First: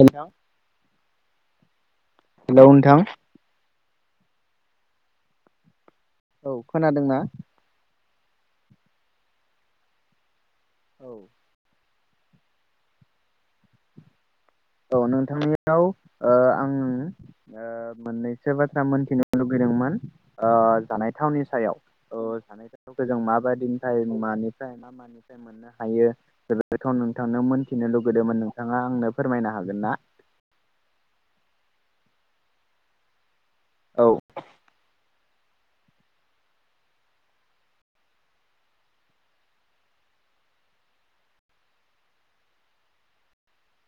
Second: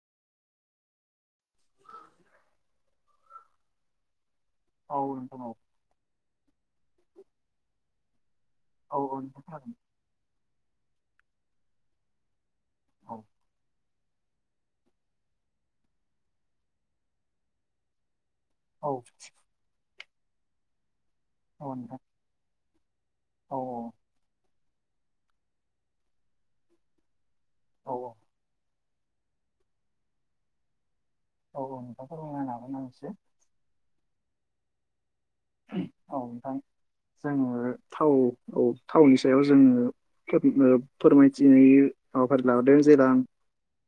नोंथां। हेल नोंथां। औ नोंथां औ। औ खोनादोंना? औ औ नोंथां खोनादों। औ। औ। औ नोंथांनियाव ओ आं मोन्नै। मोनसे बाथ्रा औ मोनथिनो लुुबैदोंमोन ओ जानाय थावनि औ सायाव नोंथां जानायाव खौ जों औ माबायदिनिफ्राय मानिफ्राय मा मानिफ्राय मोननो हायो बेबोथ' नों थांनो मोनथिनो औ लुगैदोंमोन नोंथाङा आंनो फोरमायनो हागोन ना? औ औ नोंथांखौ फोरमायगोन एसे औ। औ नोंथां जोङो थाव औ थावनि सायाव जोङो ओ फोरमायथिनाय हाबाफारि लाबोदों जेब्ला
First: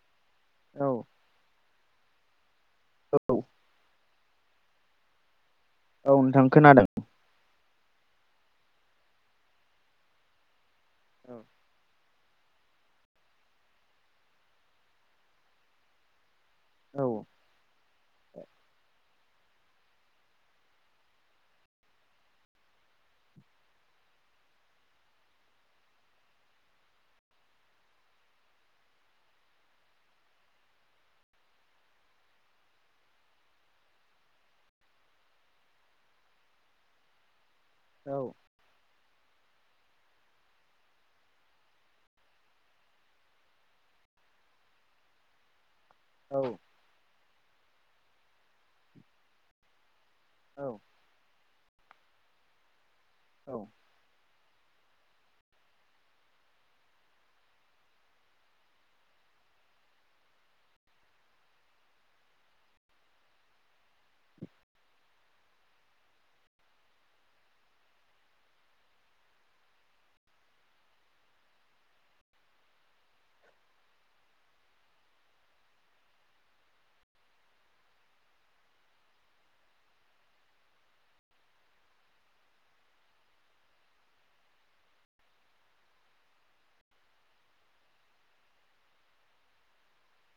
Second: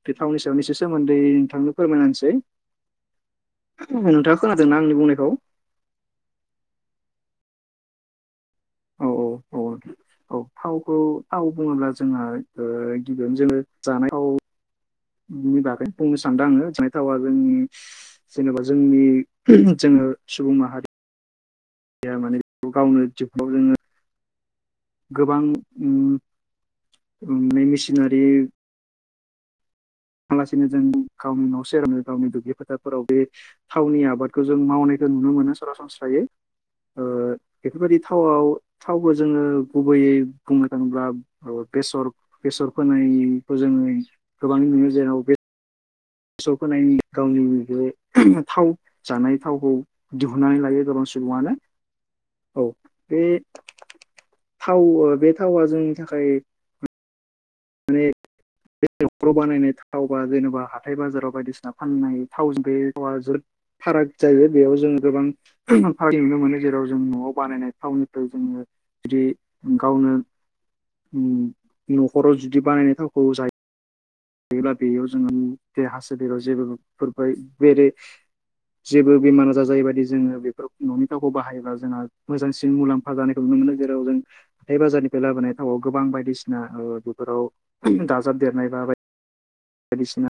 बे थावनि सायावसो औ सोमोन्दै नोंथांनो फोरमायना औ होनोसै नोंथां खोनादों ना आंनि बुंनायखौ औ नोंथां खोनादों औ औ औ औ थावखौ औ थाव बुङोब्ला जोंहा गिबियावनो जोङो जानायावनि बागै बुंनोसै सानदों आङो जनाय थावा जोंनि जेनेबा जोंनि जोङो सुबुं माहारि या माने बेखौ गावनो बाव जोङो गोबां मेसिनारि लासिनो जों गावनि न'से आरो गावनि दुब्लि फोथारफोराव बे थावनि आबादखौ जों मावनाय नुनो मोनो सरासनस्रायै ओ [unintelligible] बेफोरबायदि औ थावआव थावबो जोङो गुबैयै बुंनो थाङोब्ला बेसर बेसर फोनायखौ जोङो गोबां नुयो जेराव औ बेसर फोनायनि गावनि बे थाव जानाय थावखौ दिहुननानै औ लायो सुबुङानो औ बे औ थाव बे थावा जोंनि थाखाय बे नखाव बानायनाय थावबा जेनेबा हाथाय बाजाराव बायदिसिना फाननाय थाव बे थावा जोद फाराग जायो बेयाव जोङो गोबां फाराग नुनो मोनो जेराव जों न'आव बानायनाय थावनिफ्राय जोङो जुदि गावनो न' खराव जुदि बानायनाय थावखौ जायो गायोब्ला बेयाव जोङो देहा सोलेरयाव जेबो फोरबाय बेरे जेबो बेमार आजार जायो बाददि जोंङो बेफोर ननि थावखौ बाहायोब्ला जोंहा मोजांसिन मुलाम्फा जानायखौ नुो नुनाय जेराव जों हाथाय बाजानिफ्राय लाबोनाय थावआव गोबां बायसिना ओ बेफोराव दाबेर देरनाय बा बायसिना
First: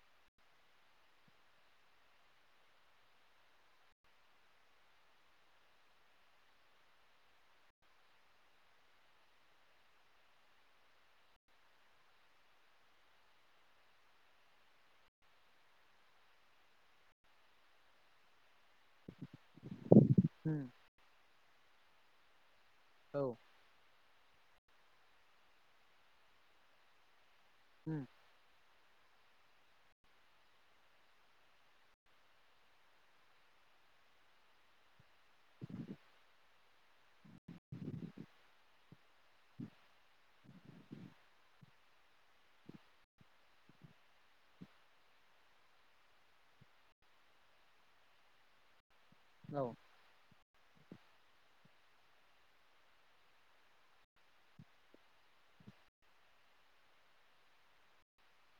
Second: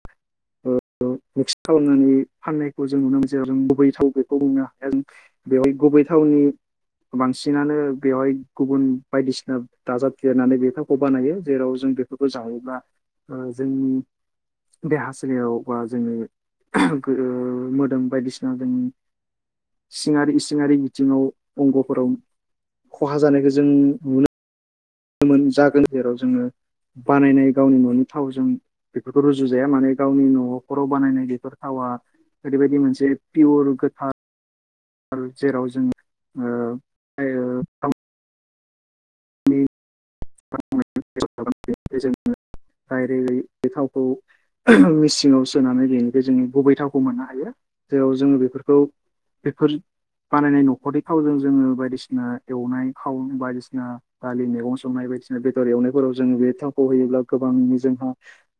मिक्स खालामनानै फाननायखौ जों नुनो मोनसै‌ आरो गुबै थाव बेखौ बुंनो हाखाया जों बेवहाय गुबै थावनि बांसिनानो बेवहाय गुबुन बायदिसिना दाजाब देरनानै बे थावखौ बानायो जेराव जों बेफोरखौ जावोब्ला ओ जोंनि देहा सोलेराव बा जोंङो गो ओ मोदोम बायदिसिना दों [unintelligible] सिंङारि उम सिंङारि बिथिङाव अंगफोराव खहा औ जानायखो जों नुनो जागोन जेराव जोंङो बानायनाय गावनि ननि उम थावजों बेफोरखौ रुजु जाया माने गावनि नखराव बानायनाय बेर थावा ओरैबायदि मोनसे पियर गोथार आरो जेराव जों ओ [inaudible] [unintelligible] डायरेक्ट बे थावखौ मिसिंआव सोनानै बेनिफाय जोंङो गुबै थावखौ मोननो हायो। जेराव जोंङो बेफोरखौ औ बेफोर बानायनाय नख खरनि थावजों जोंङो बायदिसिना एवनाय खाव बायदिसिना दालि मेगं संनाय बायदिसिना बेदर एवनायफोराव जों बे थावखौ होयोब्ला गोबां जोंहा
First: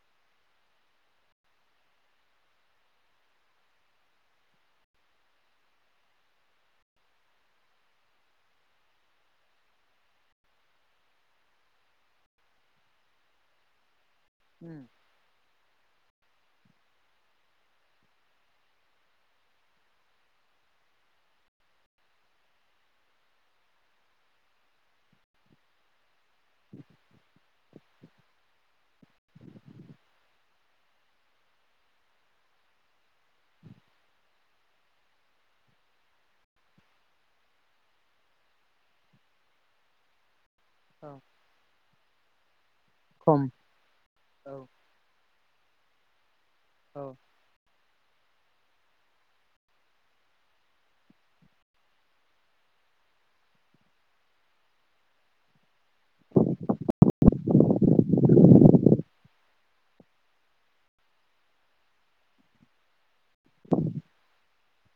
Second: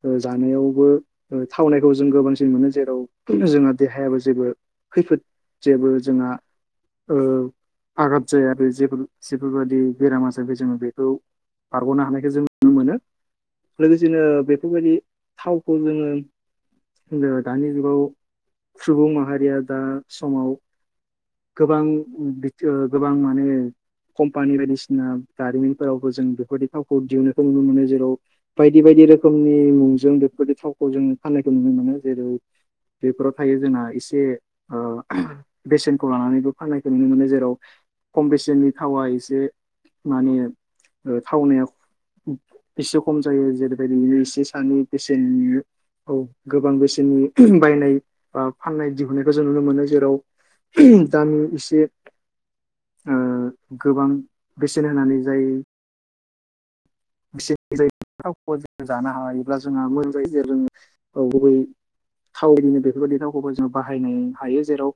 ओ जानायावबो ओ थावनायखौ जों गोबांसिन मोनो जेराव किन्तु जोंहा देहायाबो जेबो खैफोद जेबो जोंहा ओ आघात जाया बे जेफोर जेफोरबादि बेरामा जाथे जों बे खौ बारगनो हानायखौ जों नुनो मोनो लोगोसेनो उम बेफोरबायदि थाव खौ जोङो [unintelligible] दानि जुगाव सुबुं माहारिया दा समाव गोबां बिख ओ गोबां माने कम्पानि बायदिसिना दारिमिन फोरावबो जों बेफोरदि थावखौ दिहुननाय खौ नुनो मोनो जेराव बायदि बायदि रोखोमनि मुंजों बेफोरदि थाव खौ जों फाननायखौ नुनो मोनो जेरै बेफोराव थायो जोंना एसे ओ बेसेनखौ लानानैबो फाननायखौ नुनो मोनो जेराव खम बेसेननि थावा एसे माने औ ओ थावनाया एसे खम जायो जेरैबायदिनो एसे औ सानि बेसेननो औ। गोबां औ बेसेननि बायनाय बा फाननाय दिहुननायखौ जों नुनो मोनो जेराव दाम एसे ओ गोबां बेसेन होनानै जाय [unintelligible] जानो हायोब्ला जोंहा मोजां [unintelligible] थावनिनो बेफोरबायदि थावखौबो जों बाहायनाय हायो जेराव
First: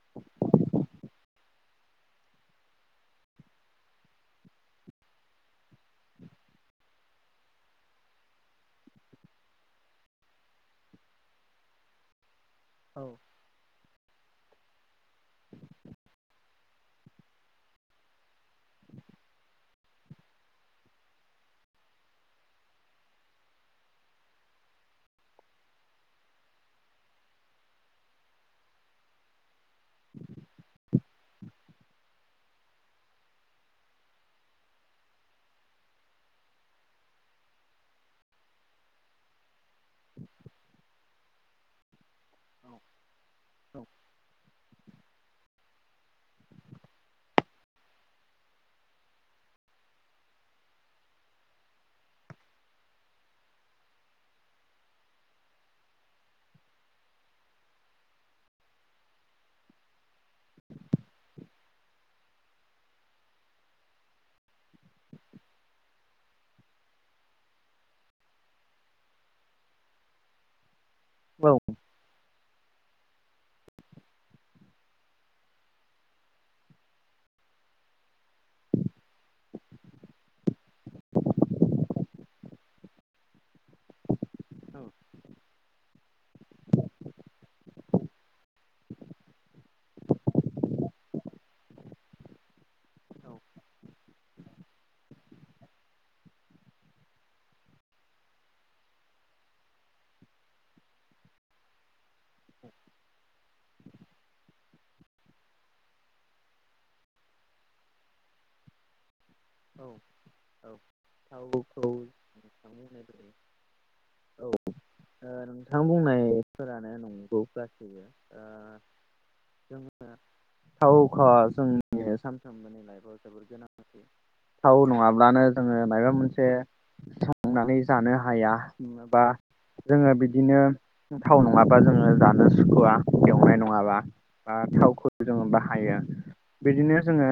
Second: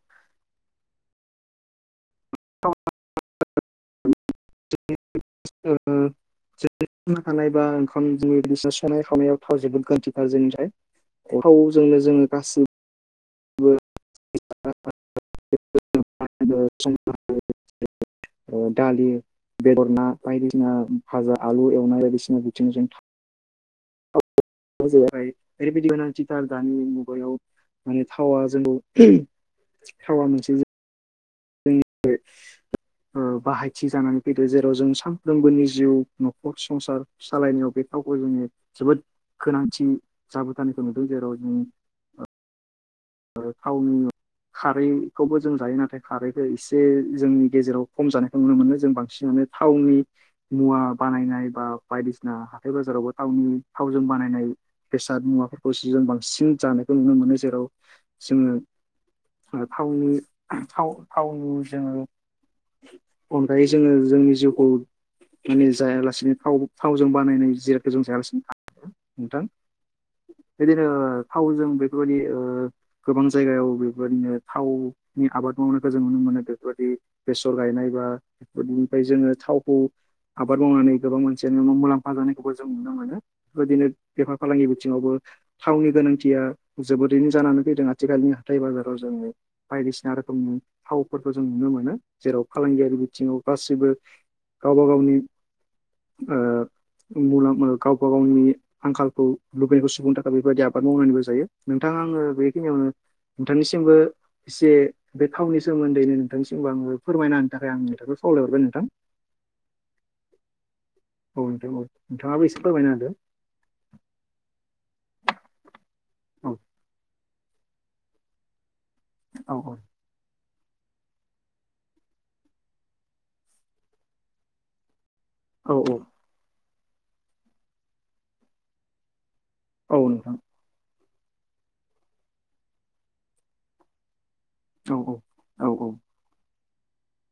[unintelligible] [unintelligible] [unintelligible] ओंखाम [unintelligible] संनाय खावनायाव थाव जोबोद गोनांथिथार जोंनि थाखाय। थावजोंनो जोङो गासिब औ [unintelligible] ओ दालि बेदर ना बायदिसिना भाजा आलु एवनाय बायदिसिना बिथिंजों [unintelligible] ओरैबायदि गोनांथिथार दानि मुगायाव माने थावा जोंखौ थावा मोनसे [unintelligible] ओ बाहायथि जानानै फैदो जेराव जों सानफ्रोमबोनि जिउ न'खर संसार सालायनायाव बेफ [unintelligible] जोंङो जोबोद गोनांथि जाबोथानायखौ नुदों जेराव जों ओ औ थावनि खारैखौबो जों जायो नाथाय खारैखौ इसे जोंनि गेजेराव खम जानायखौ नुनो मोनो जों बांसिनानो थावनि मुवा बानायनाय बा बायदिसिना हाथाय बाजारावबो थावनि थावजों बानायनाय बेसाद मुवाफोरखौ जों बांसिन जानायखौ नुनो मोनो जेराव जोङो ओ थावनि जोङो अनगायै जोङो जोंनि जिउखौ माने जायालासिनो थाव थावजों बानायनाय जिरादखौ जों जायालासिनो [inaudible] नोंथां। बिदिनो औ थावजों बेफोरबादि ओ गोबां जायगायाव बेफोबादिनो थावनि आबाद मावनायखौ जों नुनो मोनो बेफोरबादि बेसर गायनाय [unintelligible] जोङो थावखौ आबाद मावनानै गोबां मोनानसियानो मुलाम्फा जानायखौबो जों नुनो मोनो बेबायदिनो बेफार फालांगि बिथिंङावबो थावनि गोनांथिया जोबोदैनो जानानै जफैदों आथिखालनि हाथाय बाजाराव जों बायदिसिना रोखोमनि थावफोरखौ जों नुनो मोनो जेराव फांगियारि औ बिथिंङाव गासैबो गावबा गावनि ओ मुलाम गावबा गावनि आंखालखौ लुबैनायखौ सुबुंनो थाखाय बेबायदि आबाद मावनानैबो जायो नोंथांङा आंङो खिनियावनो नोंथांनिसिमबो एसे बे थावनि सोमोन्दैनो नोंथांनिसिमबो आंङो फोरमायना होनो थाखाय आं नोंथांखौ खावल हरबाय नोंथां औ औ नोंथां थावखौ औ नोंथांङा बो औ एसे फोरमायना होदो नोंथां औ बुंनायफोरानो नंगौ गासैयो ओ औ जोंङो थावखौ जोंनि सानफ्रामबोनि लाइफआव जोबोद गोनांथि थाव नंङा नंङाब्लानो औ जोंङो मायबा मोनसे संनानै जानो हाया बा औ जोंङो नोंथां बिदिनो थाव नंङाबा जोंङो जानो सुखुवा एवनाय नंङाबा बा औ थावखौ जोंङो औ बाहायो बिदिनो जोंङो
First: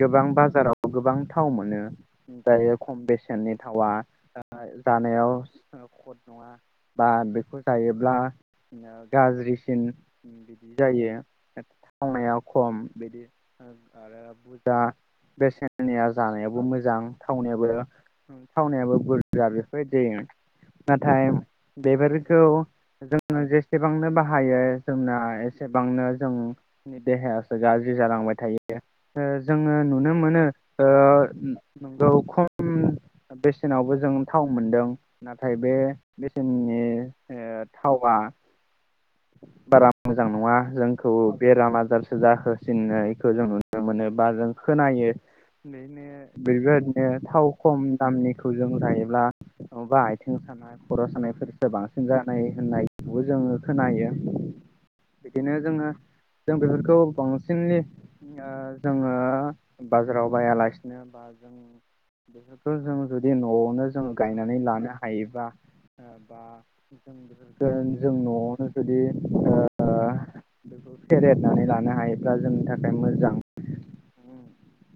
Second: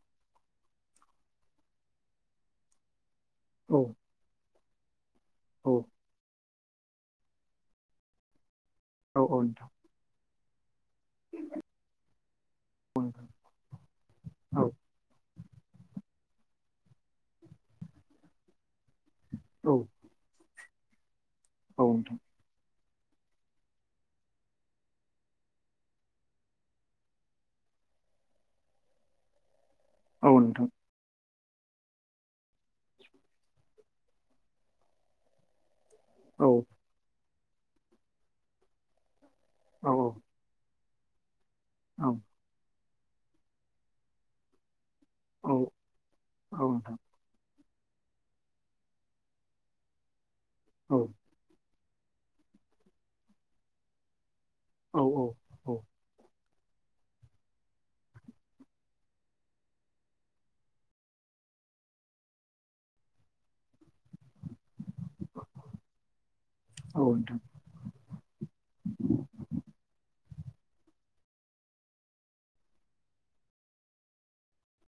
गोबां बाजाराव गोबां थाव मोनो ओमफ्रायो खम बेसेन नि थाव‌वा नायाव औ खद नंङा बा बेखौ जायोब्ला औ नोंथां गाज्रिसिन बि बिदि जायो थावनाया खम औ बिदि नोंथां आरो बुरजा बेसेननिया जानायाबो मोजां थावनायाबो थावनायाबो बुरज जा औ बेफोरबायदि जायो नाथाय नोंथां बेफोरखौ जोंङो जेसेबांनो बाहायो जोंना एसेबांनो जोंनि देहायासो गाज्रि जालांबाय थायो ओ जोंङो नुनो औ मोनो नोंथां ओ नोंगौ खम बेसेनावबो जों थाव मोनदों नाथाय बे औ बेसेननि ओ थावआ औ बारा मोजां नंङा जों खौ बेराम आजारसो जाहोसिननायखौ जों नुनो मोनो बा जों खोनायो औ बेनो औ नोंथां बेबायदिनो थाव खम दामनिखौ जों लायोब्ला माबा आथिं सानाय औ खर' सानायफोरसो बांसिन जानाय होननायखौबो जोंङो खोनायो औ बिदिनो जोंङो औ जों बेफोरखौ बांसिनलि ओ जोंङो बाजाराव बायालासिनो बा जों बेफोरखौ जों जुदि न'आवनो जों गायनानै लानो हायो हायोबा बा जों नोंथां औ जों न'आवनो जुदि ओ बेखौ फेरेरनानै लानो हायोब्ला जोंनि थाखाय मोजां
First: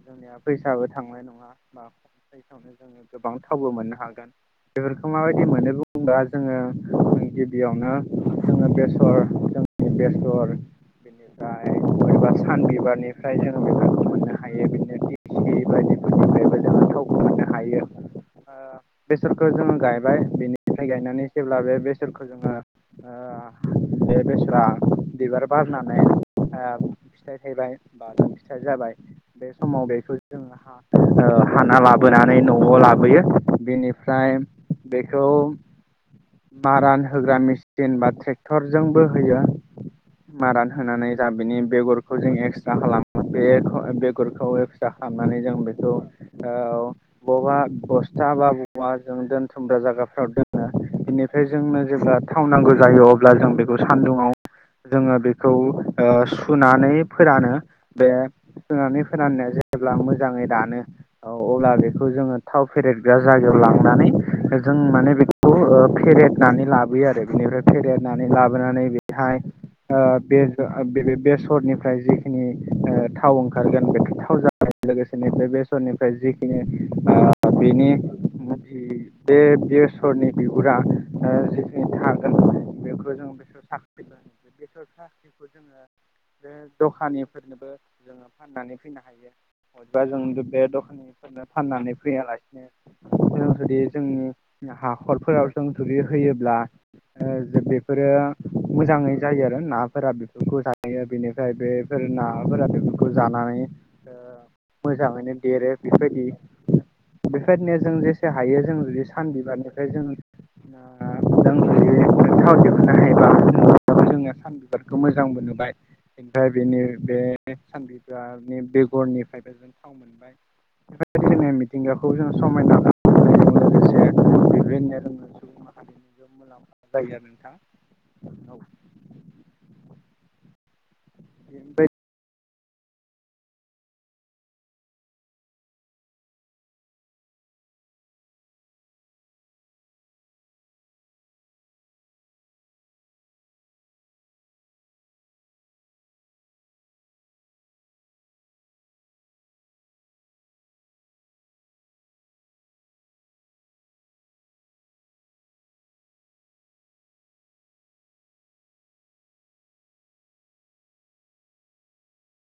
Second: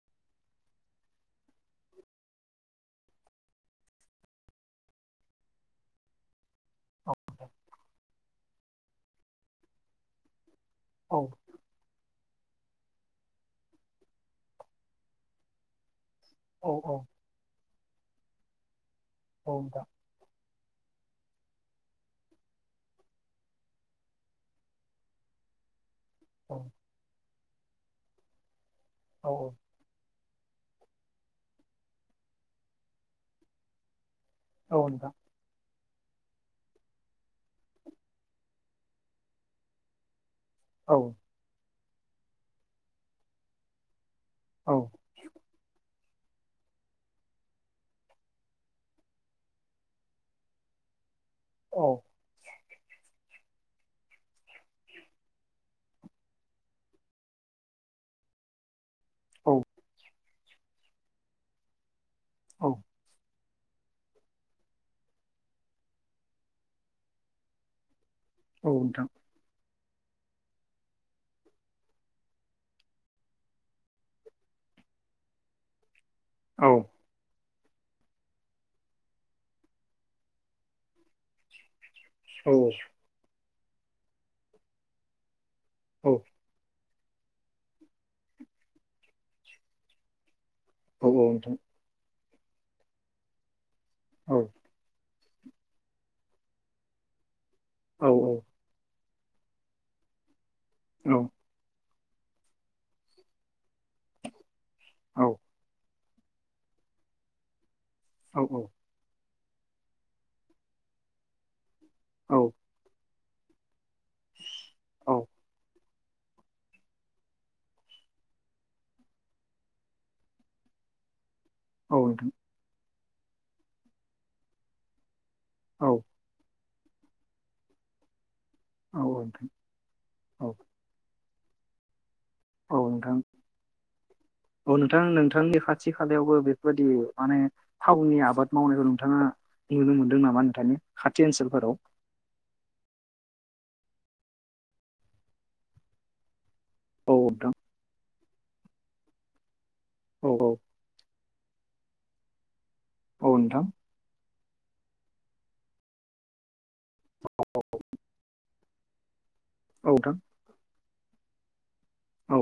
जोंनिया फैसाबो थांनाय नंङा बा फैसायावनो जोंङो गोबां थावबो मोननो हागोन बेफोर खौ माबायदि मोनो बुंबा जोंङो जों गिबियावनो जोंङो बेसर जोंनि बेसर औ बिनिफ्राय सान बिबारनिफ्राय जोंङ बिबारखौ मोननो हायो। [inaudible] औ औ थावखौ मोननो हायो ओ बेसरखौ औ जोंंङो नोंथां गायबाय बिनि ओमफ्राय गायनानै जेब्ला बे बेसरखौ जोंङो ओ बे बेसरा बिबार बारनानै औ ओमफ्राय ओ फिथाइ थायबाय बा फिथाइ जाबाय औ बे औ समाव बेखौ जों हाना ओ लाबोनानै न'आव लाबोयो बेनि फ्राय औ नोंथां बेखौ मारान होग्रा मेसिन बा ट्रेक्टरजोंबो होयो मारान औ होनानै जा बिनि बेगरखौ जों एक्स्रा खालामो बे गरखौ औ फिसा खालामनानै जों बेखौ औ बबबा बस्था बा बबा जों दोनथुमग्रा जायगाफ्राव दोनो बेनिफ्राय फ्राय जोंनो औ जेब्ला थावनांगौ जायो अब्ला जों बेखौ सान्दुङआव जोङो बेखौ सुनानै फोरानो बे सुनानै फोराननाया औ जेब्ला मोजाङै रानो अब्ला बेखौ जोङो थाव औ फेरेदग्रा जा लांनानै जों माने बेखौ फेरेदनानै लाबोयो आरो बेनिफ्राय फेरद नानै औ लाबोनानै नोंथां बेहाय बे बेसरनिफ्राय जिखिनि थाव ओंखारगोन बे थाव जानाय लोगोसे न बेसरनिफ्राय जिखिनि औ बेनि बे बेसरनि बिगुरा थागोन औ बेखौ जों बेसोर साख्रि बेसोर साख्रि जोङो औ बे दखानिफोरनोबो जोङो फाननानै फैनो हायो बबेबा जों बे औ दखाननिफोरनो नोंथां फाननानै फैयालासे [unintelligible] औ जोंनि हाखर फोराव सों थुरि होयोब्ला औ नोंथां औ बेफोरो मोजाङै जायो आरो नाफोरा बेफोरखौ जाहायो नोंथां बेनिफ्राय बेफोर नाफोरा बेफोरखौ जानानै औ मोजाङैनो देरो बेबायदि बेफौरबायदिनोया जों जेसे हायो जों जुदि सानबिबारनिफ्राय जों जुदि औ जोंङो सान बिबारखौ मोजांमोनबोबाय ओमफ्राय बेनि बे सान बिबारनि बेगरनिफ्रायबो जों थाव मोनबाय [unintelligible] मिथिंगाखौबो जों औ समायना [unintelligible] औ माहारिनिबो मुलाम्फा जायो आरो नोंथां औ औ [inaudible] औ नोंथां [inaudible] औ नोंथां नोंथांनि खाथि खालायावबो बेफोरबायदि माने थावनि आबाद मावनायखौ नोंथाङा नुनो मोनदों नामा नोंथांनि खाथि ओनसोलफोराव [inaudible] औ नोंथां औ औ औ नोंथां [unintelligible] औ नोंथां औ